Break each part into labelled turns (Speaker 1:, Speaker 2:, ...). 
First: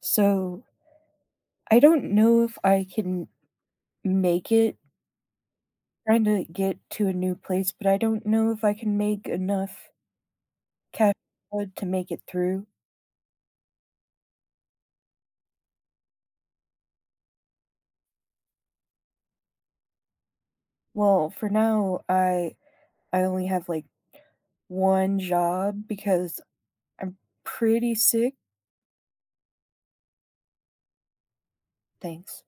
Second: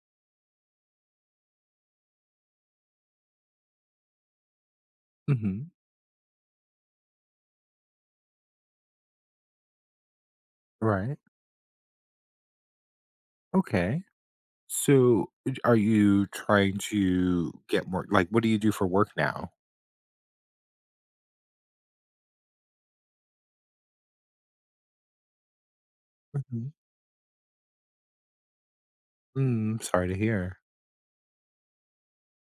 Speaker 1: So I don't know if I can make it
Speaker 2: Mhm.
Speaker 1: trying to get to a new place, but I don't know if I can make enough cash
Speaker 2: Right.
Speaker 1: flow to make it through.
Speaker 2: Okay. So, d are you trying to get more like, what do you do for work now?
Speaker 1: Well, for now, I only have like one job because
Speaker 2: Mhm.
Speaker 1: I'm pretty sick.
Speaker 2: Mm, sorry to hear.
Speaker 1: Thanks.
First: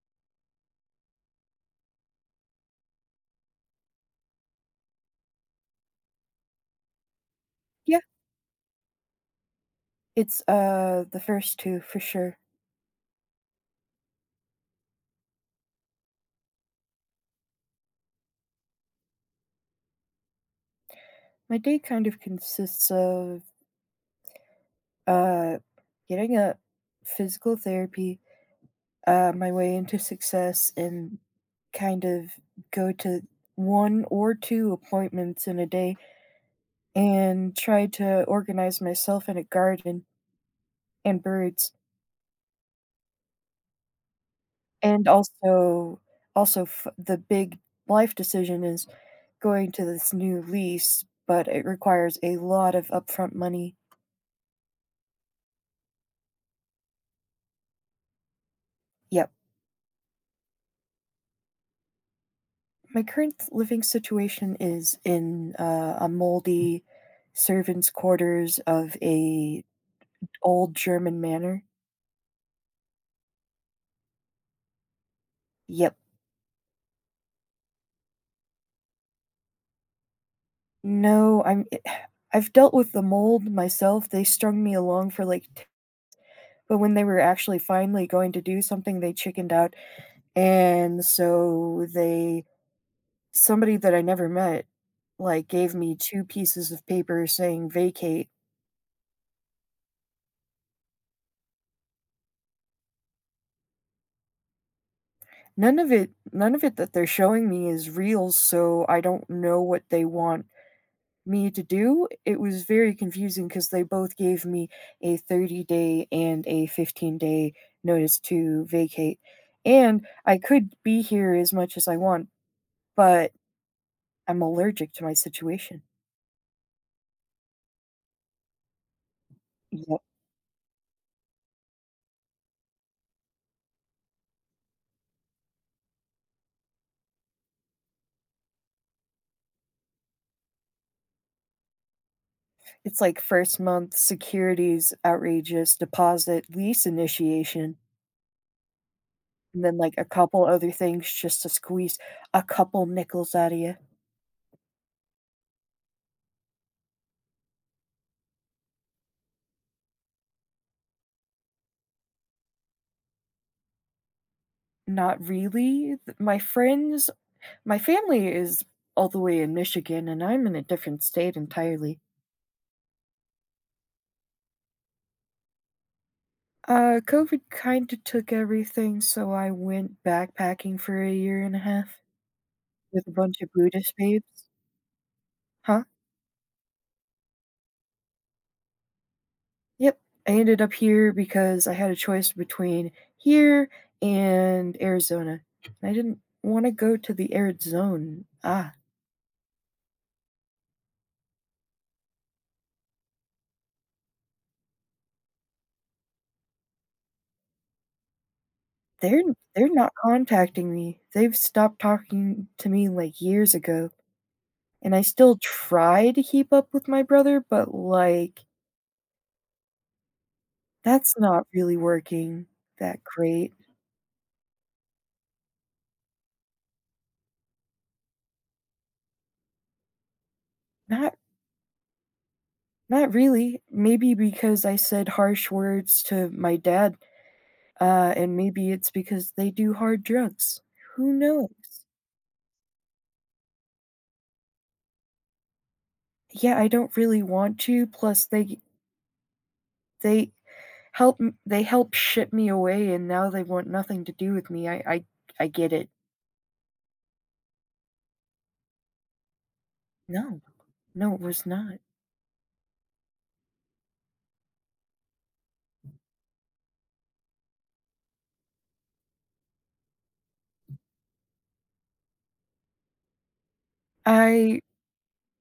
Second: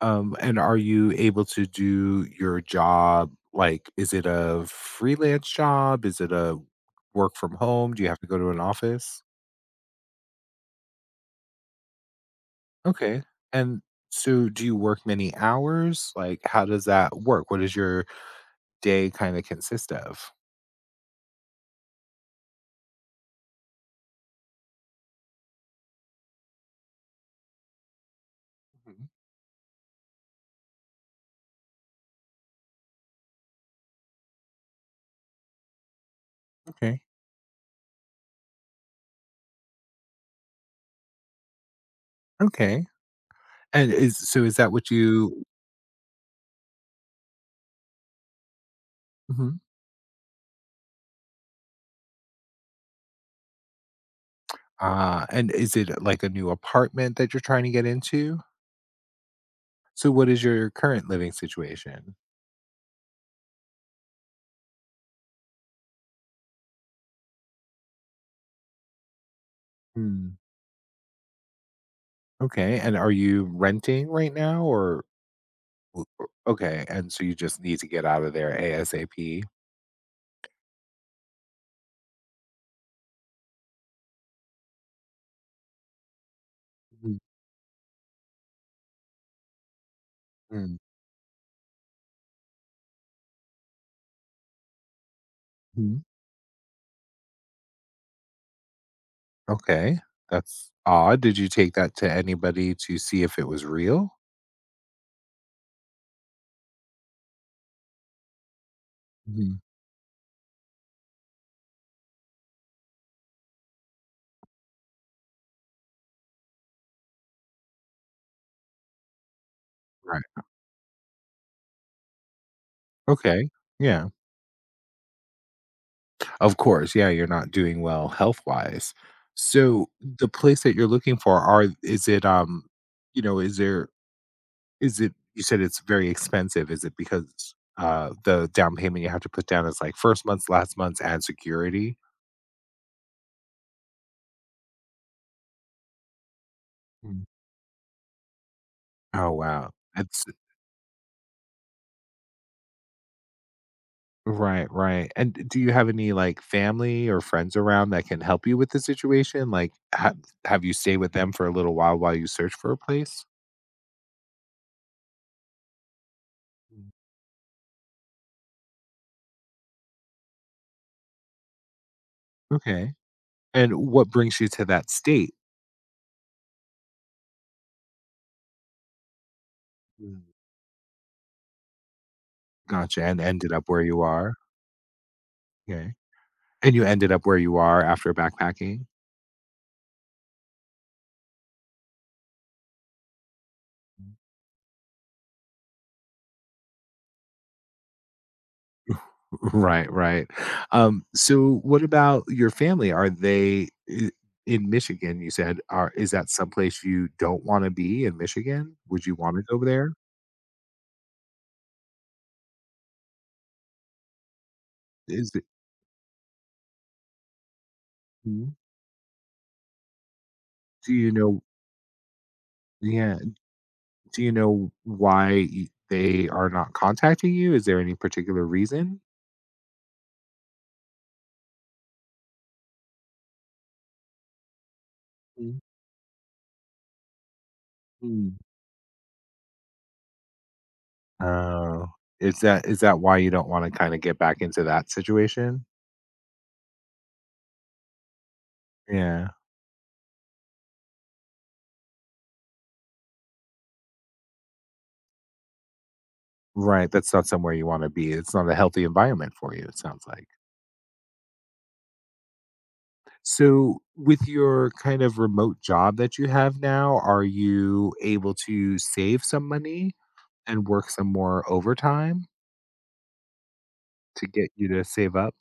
Speaker 2: And are you able to do your job, like, is it a freelance job? Is it a work from home?
Speaker 1: Yeah,
Speaker 2: Do you have to go to an office?
Speaker 1: it's the first two for sure.
Speaker 2: Okay. And so do you work many hours? Like, how does that work? What does your day kinda consist of?
Speaker 1: My day kind of consists of uh getting a physical therapy
Speaker 2: Mhm.
Speaker 1: my way into success and kind of go to one or two appointments in a day
Speaker 2: Okay.
Speaker 1: and try to organize myself in a garden and birds.
Speaker 2: Okay. And is so is that what
Speaker 1: And
Speaker 2: you
Speaker 1: the big life decision is
Speaker 2: Mhm.
Speaker 1: going to this new lease, but it requires a lot of upfront money.
Speaker 2: Ah, and is it like a new apartment that you're trying to get into?
Speaker 1: Yep.
Speaker 2: So what is your current living situation?
Speaker 1: My current living situation is in a moldy servants quarters of a
Speaker 2: Hmm,
Speaker 1: old german manor.
Speaker 2: okay, and are you renting right now or
Speaker 1: Yep.
Speaker 2: okay, and so you just need to get out of there ASAP?
Speaker 1: No, I'm I have dealt with the mold myself. They strung me along for, like, t but when they
Speaker 2: Mhm,
Speaker 1: were actually finally going to do something, they chickened out,
Speaker 2: mm,
Speaker 1: and so they somebody that I never met, like, gave me
Speaker 2: mhm.
Speaker 1: 2 pieces of paper saying "vacate."
Speaker 2: Okay, that's odd. Did you take that to anybody to see if it was real?
Speaker 1: None of it that they're showing me is real, so I don't
Speaker 2: Mhm,
Speaker 1: know what they want me to do. It was very confusing because they both gave me a 30 day and a 15-day notice to vacate. And I
Speaker 2: right.
Speaker 1: could be here as much as I want, but
Speaker 2: Okay, yeah.
Speaker 1: I'm allergic to my situation.
Speaker 2: Of course, yeah, you're not doing well health-wise. So
Speaker 1: Yep.
Speaker 2: the place that you're looking for, are is it, you know, Is it you said it's very expensive, is it because, the down payment you have to put down is, like, 1st month's, last month's, and security?
Speaker 1: It's like first month securities, outrageous deposit, lease
Speaker 2: Mm.
Speaker 1: initiation,
Speaker 2: Oh,
Speaker 1: and
Speaker 2: wow.
Speaker 1: then like a
Speaker 2: That's
Speaker 1: couple other things just to squeeze a couple nickels out of you.
Speaker 2: right, right, and d do you have any, like, family or friends around that can help you with the situation? Like, ha Have you stayed with them for a little while you search for a place?
Speaker 1: Not really. My
Speaker 2: Mm.
Speaker 1: friends, my family is all the way in Michigan, and I'm in a different state entirely.
Speaker 2: Okay, and what brings you to that state?
Speaker 1: COVID kind of took everything, so I went
Speaker 2: Mm.
Speaker 1: backpacking for a year and a half
Speaker 2: Gotcha,
Speaker 1: with a
Speaker 2: and
Speaker 1: bunch of
Speaker 2: ended up where
Speaker 1: Buddhist
Speaker 2: you
Speaker 1: babes.
Speaker 2: are?
Speaker 1: Huh?
Speaker 2: Okay, and you ended up where you are after backpacking?
Speaker 1: Yep. I ended up here because I had a choice between here and Arizona. And I didn't want to go to the arid zone. Ah,
Speaker 2: Right, right. So what about your family? Are they I In Michigan, you said, are is that someplace you don't wanna be in Michigan? Would you
Speaker 1: they're
Speaker 2: wanna go
Speaker 1: they're not
Speaker 2: there?
Speaker 1: contacting me. They've stopped talking to me like years ago. And I
Speaker 2: Is
Speaker 1: still
Speaker 2: it
Speaker 1: try to keep up with my brother, but, like,
Speaker 2: Mhm. Do you
Speaker 1: that's
Speaker 2: know
Speaker 1: not really working that
Speaker 2: Yeah,
Speaker 1: great.
Speaker 2: do you know why y they are not contacting you? Is there any particular reason?
Speaker 1: Not not really. Maybe because I said harsh words to my dad, and
Speaker 2: Mhm.
Speaker 1: maybe it's because they do hard drugs. Who knows?
Speaker 2: Oh, is that why you don't wanna kinda get back into that situation?
Speaker 1: Yeah, I don't really want to, plus
Speaker 2: Yeah.
Speaker 1: they they help ship me away, and now they want nothing to do with me. I get it.
Speaker 2: Right, that's not somewhere you wanna be. It's not a healthy environment for you, it sounds like.
Speaker 1: No. No, it was not.
Speaker 2: So, with your kind of remote job that you have now, are you able to save some money and work some more overtime to get
Speaker 1: I
Speaker 2: you to save up?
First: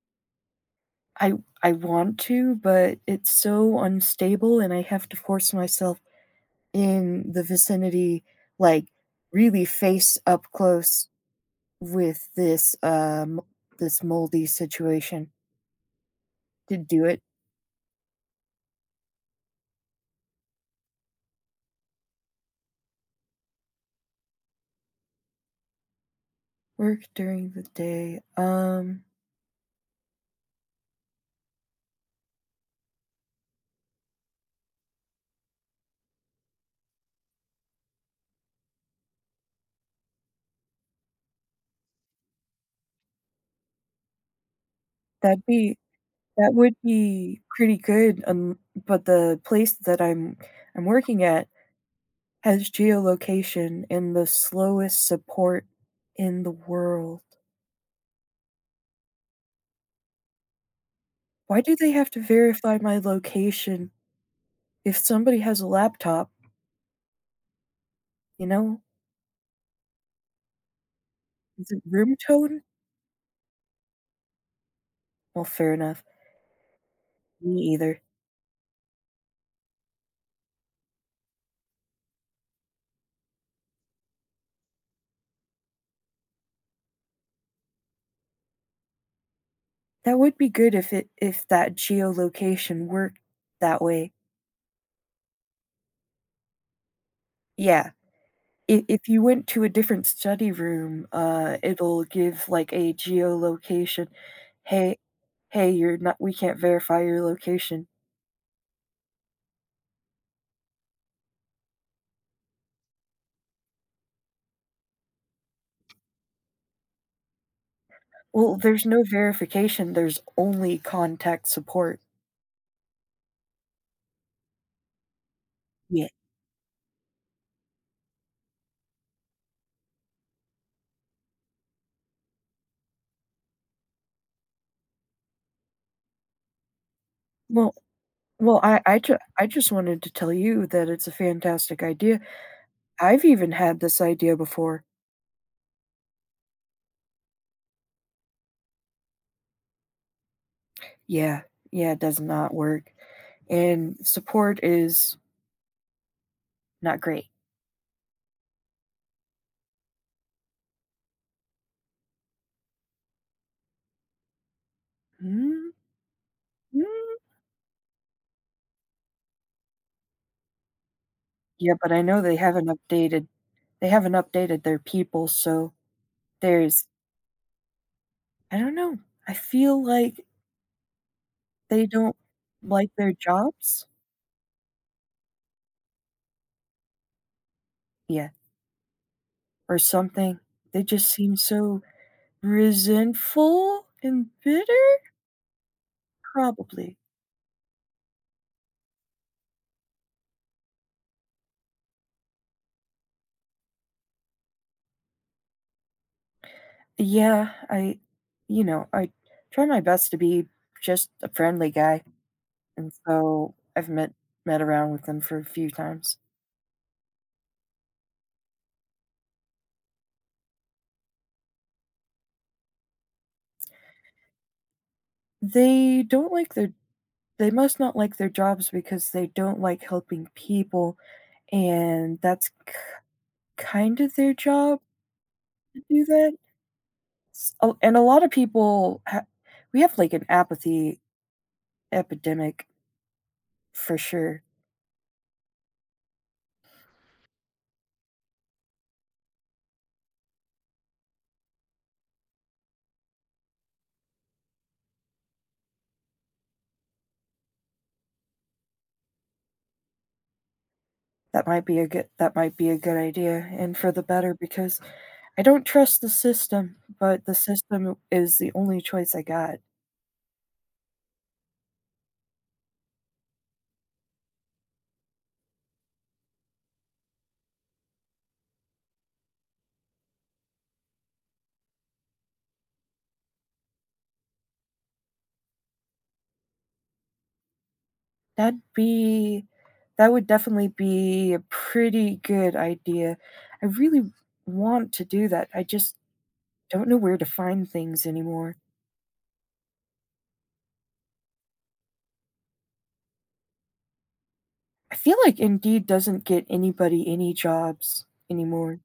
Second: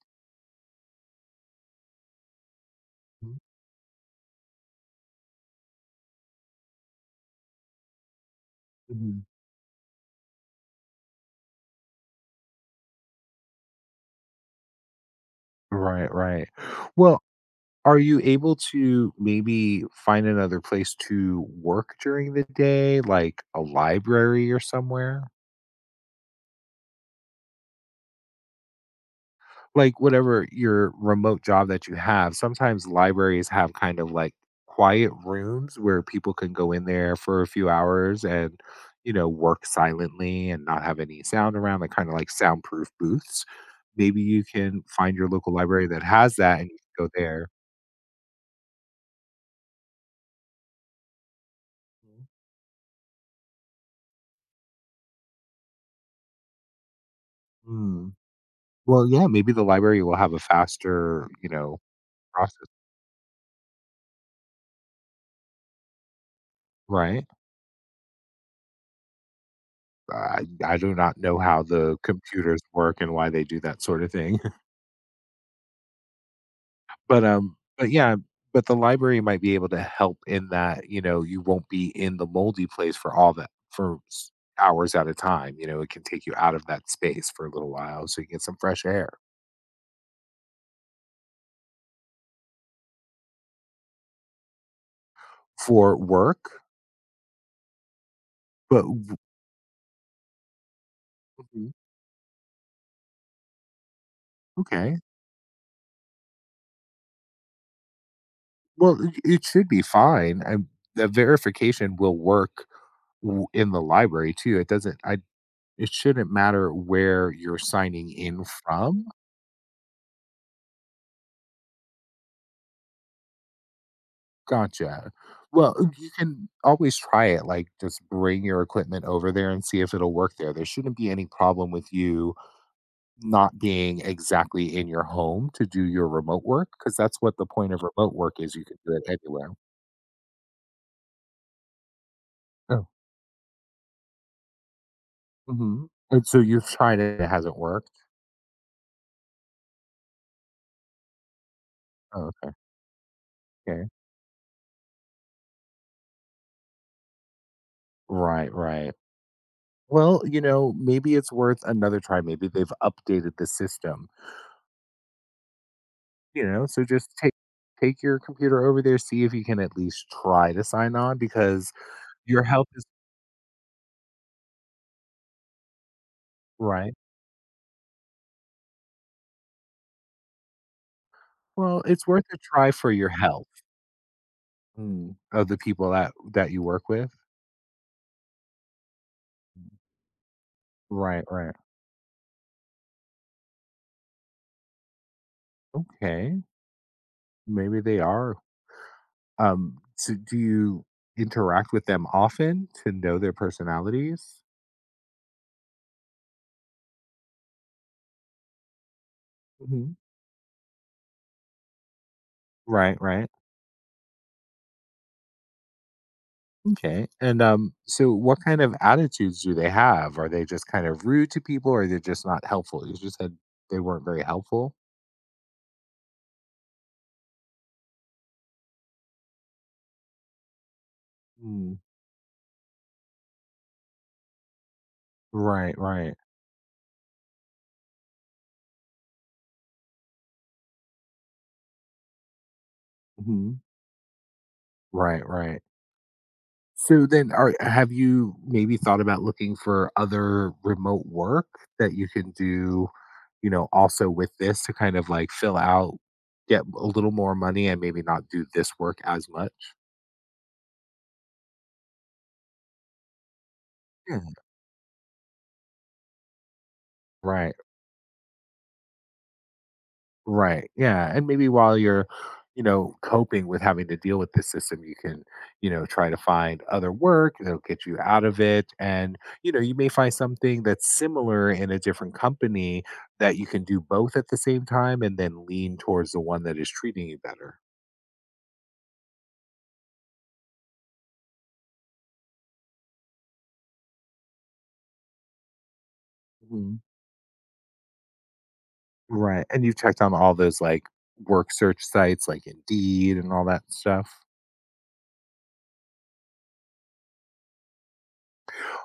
Speaker 1: I I want to, but it's so unstable and I have to force myself in the vicinity, like
Speaker 2: Mhm.
Speaker 1: really face up close with this this moldy situation
Speaker 2: Right, right.
Speaker 1: to do it.
Speaker 2: Well, are you able to maybe find another place to work during the day, like a library or somewhere?
Speaker 1: Work during the day.
Speaker 2: Like, whatever your remote job that you have, sometimes libraries have kind of like quiet rooms where people can go in there for a few hours and, you know, work silently and not have any sound around, like kind of like soundproof booths. Maybe you can find your
Speaker 1: That'd
Speaker 2: local
Speaker 1: be
Speaker 2: library that has
Speaker 1: that
Speaker 2: that and
Speaker 1: would
Speaker 2: you can go
Speaker 1: be
Speaker 2: there.
Speaker 1: pretty good. But the place that I'm working at has geolocation and the slowest support in the world.
Speaker 2: Mm. Well, yeah, maybe the library will have a faster, you
Speaker 1: Why do
Speaker 2: know,
Speaker 1: they have to
Speaker 2: process,
Speaker 1: verify my location if somebody has a laptop,
Speaker 2: right?
Speaker 1: you know?
Speaker 2: I do not know how
Speaker 1: Is it
Speaker 2: the
Speaker 1: room
Speaker 2: computers
Speaker 1: tone?
Speaker 2: work and why they do that sort of thing.
Speaker 1: Well, fair enough. Me
Speaker 2: But
Speaker 1: either.
Speaker 2: yeah, but the library might be able to help in that, you know, you won't be in the moldy place for all that for s hours at a time, you know, it can take you out of that space for a little while so you get some fresh air.
Speaker 1: That would be good if it if that geolocation worked that way.
Speaker 2: For work?
Speaker 1: Yeah.
Speaker 2: But
Speaker 1: If
Speaker 2: w
Speaker 1: you went to a different study room,
Speaker 2: Mhm,
Speaker 1: it'll give, like, a geolocation. "Hey
Speaker 2: okay.
Speaker 1: hey, you're not we can't verify your location."
Speaker 2: Well, it should be fine, the verification will work w in the library too, it doesn't I it shouldn't matter where you're signing in
Speaker 1: Well, there's no
Speaker 2: from.
Speaker 1: verification, there's only contact support.
Speaker 2: Gotcha. Well,
Speaker 1: Yeah.
Speaker 2: you can always try it. Like, just bring your equipment over there and see if it'll work there. There shouldn't be any problem with you not being exactly in your home to do your remote work because that's what the
Speaker 1: Well
Speaker 2: point of remote work is.
Speaker 1: well,
Speaker 2: You can do it
Speaker 1: I
Speaker 2: anywhere.
Speaker 1: just wanted to tell you that it's a fantastic idea.
Speaker 2: Oh,
Speaker 1: I've even had this idea before.
Speaker 2: hmm, and so you've tried it, it hasn't worked.
Speaker 1: Yeah, yeah, it does
Speaker 2: Oh, okay.
Speaker 1: not work,
Speaker 2: Okay.
Speaker 1: and support is not great.
Speaker 2: Right, right. Well, you know, maybe it's worth another try. Maybe they've updated the system,
Speaker 1: Mm,
Speaker 2: you know, so just
Speaker 1: mm.
Speaker 2: take. Take your computer over there, see if you can at least try to sign on because
Speaker 1: Yeah, but I know
Speaker 2: Your health is
Speaker 1: they haven't updated their people, so there's
Speaker 2: right.
Speaker 1: I don't know, I feel like
Speaker 2: Well,
Speaker 1: they
Speaker 2: it's
Speaker 1: don't
Speaker 2: worth a try
Speaker 1: like
Speaker 2: for your
Speaker 1: their
Speaker 2: health
Speaker 1: jobs?
Speaker 2: Mm. of the people that you work with.
Speaker 1: Yeah,
Speaker 2: Mm.
Speaker 1: or something. They just
Speaker 2: Right,
Speaker 1: seem
Speaker 2: right.
Speaker 1: so resentful and bitter?
Speaker 2: Okay,
Speaker 1: Probably.
Speaker 2: maybe they are. So do you interact with them often to know their personalities?
Speaker 1: Yeah, I, you know, I try my
Speaker 2: Mhm.
Speaker 1: best to be just a friendly guy, and
Speaker 2: Right, right.
Speaker 1: so I've met around with them for a few times.
Speaker 2: Okay. And, so what kind of attitudes do they have? Are they just kind of rude to people or they're just not helpful? You just said they weren't very helpful?
Speaker 1: They don't like their they must not like their jobs because they don't like helping people,
Speaker 2: Mm.
Speaker 1: and kind of their job
Speaker 2: Right,
Speaker 1: to do
Speaker 2: right.
Speaker 1: that. And a lot of we have like an apathy epidemic
Speaker 2: Mhm.
Speaker 1: for sure.
Speaker 2: Right, right. So then are have you maybe thought about looking for other remote work that you can do, you know, also with this to kind of like fill out, get a little more money and maybe not do this work as much?
Speaker 1: That might be a good idea, and for the
Speaker 2: Yeah.
Speaker 1: better because I don't trust the system, but the
Speaker 2: Right.
Speaker 1: system is the only choice I got.
Speaker 2: Right. Yeah. And maybe while you're, you know, coping with having to deal with this system, you can, you know, try to find other work that'll get you out of it. And, you know, you may find something that's similar in a different company that you can do both at the same time and then lean towards the one that is treating you better.
Speaker 1: That'd be that would definitely be a pretty good idea. I really want to do that. I just
Speaker 2: Mhm.
Speaker 1: don't know where to find things anymore.
Speaker 2: Right. And you've checked on all those like work search sites like Indeed and all that stuff.
Speaker 1: I feel like Indeed doesn't get anybody any jobs anymore.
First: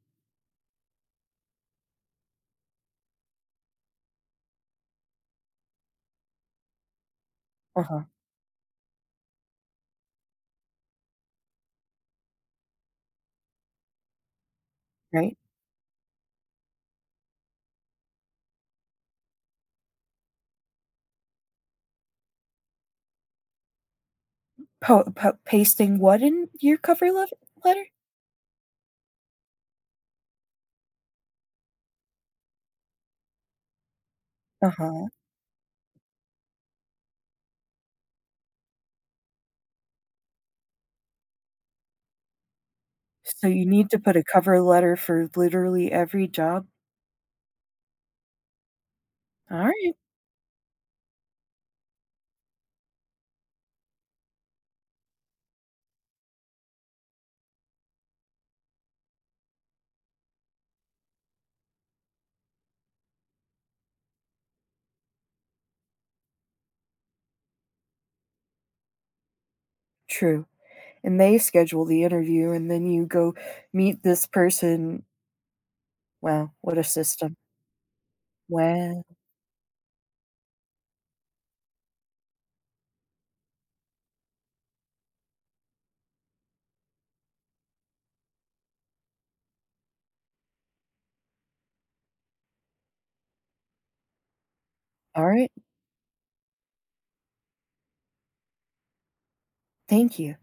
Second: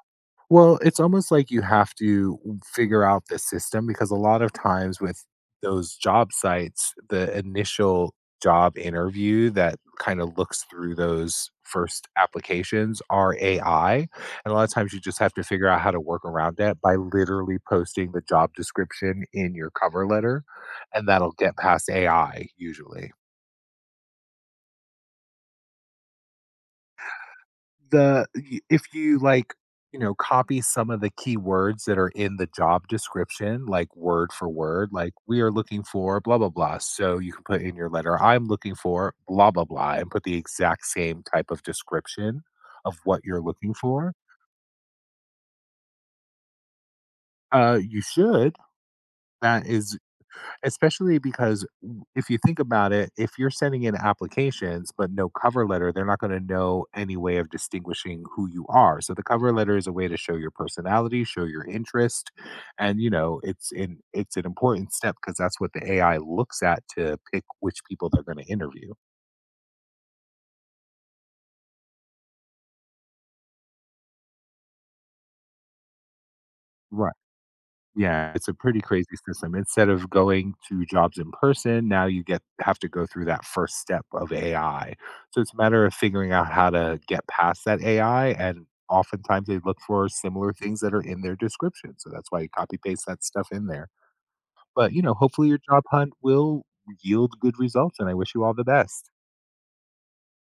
Speaker 2: Well, it's almost like you have to figure out the system because a lot of times with those job sites, the
Speaker 1: Uh-huh,
Speaker 2: initial job interview that kind of looks through those first applications are AI. And a lot of times you just have
Speaker 1: right?
Speaker 2: to figure out how to work around that by literally posting the job description in your cover letter, and that'll get past AI usually.
Speaker 1: Po po pasting what in your cover lev letter?
Speaker 2: The y If you, like, you know, copy some of the keywords that are in the job description, like, word for word,
Speaker 1: Uh-huh.
Speaker 2: like, "We are looking for blah, blah, blah," so you can put in your letter, "I'm looking for blah, blah, blah," and put the exact same type of description of what you're
Speaker 1: So you
Speaker 2: looking
Speaker 1: need to put
Speaker 2: for.
Speaker 1: a cover letter for literally every job?
Speaker 2: You should. That
Speaker 1: Alright.
Speaker 2: is Especially because w if you think about it, if you're sending in applications but no cover letter, they're not gonna know any way of distinguishing who you are. So the cover letter is a way to show your personality, show your interest, and, you know, it's an important step because that's what the AI looks at to pick which people they're gonna interview.
Speaker 1: True. And they schedule the interview, and then you go meet this person. Wow, what a
Speaker 2: Right.
Speaker 1: system.
Speaker 2: Yeah, it's a pretty
Speaker 1: Wow.
Speaker 2: crazy system. Instead of going to jobs in person, now you get have to go through that first step of AI. So it's a matter of figuring out how to get past that AI and oftentimes they look for similar things that are in their description. So that's why you copy paste that stuff in there. But, you know, hopefully
Speaker 1: Alright.
Speaker 2: your job hunt will yield good results and I wish you all the best.
Speaker 1: Thank you.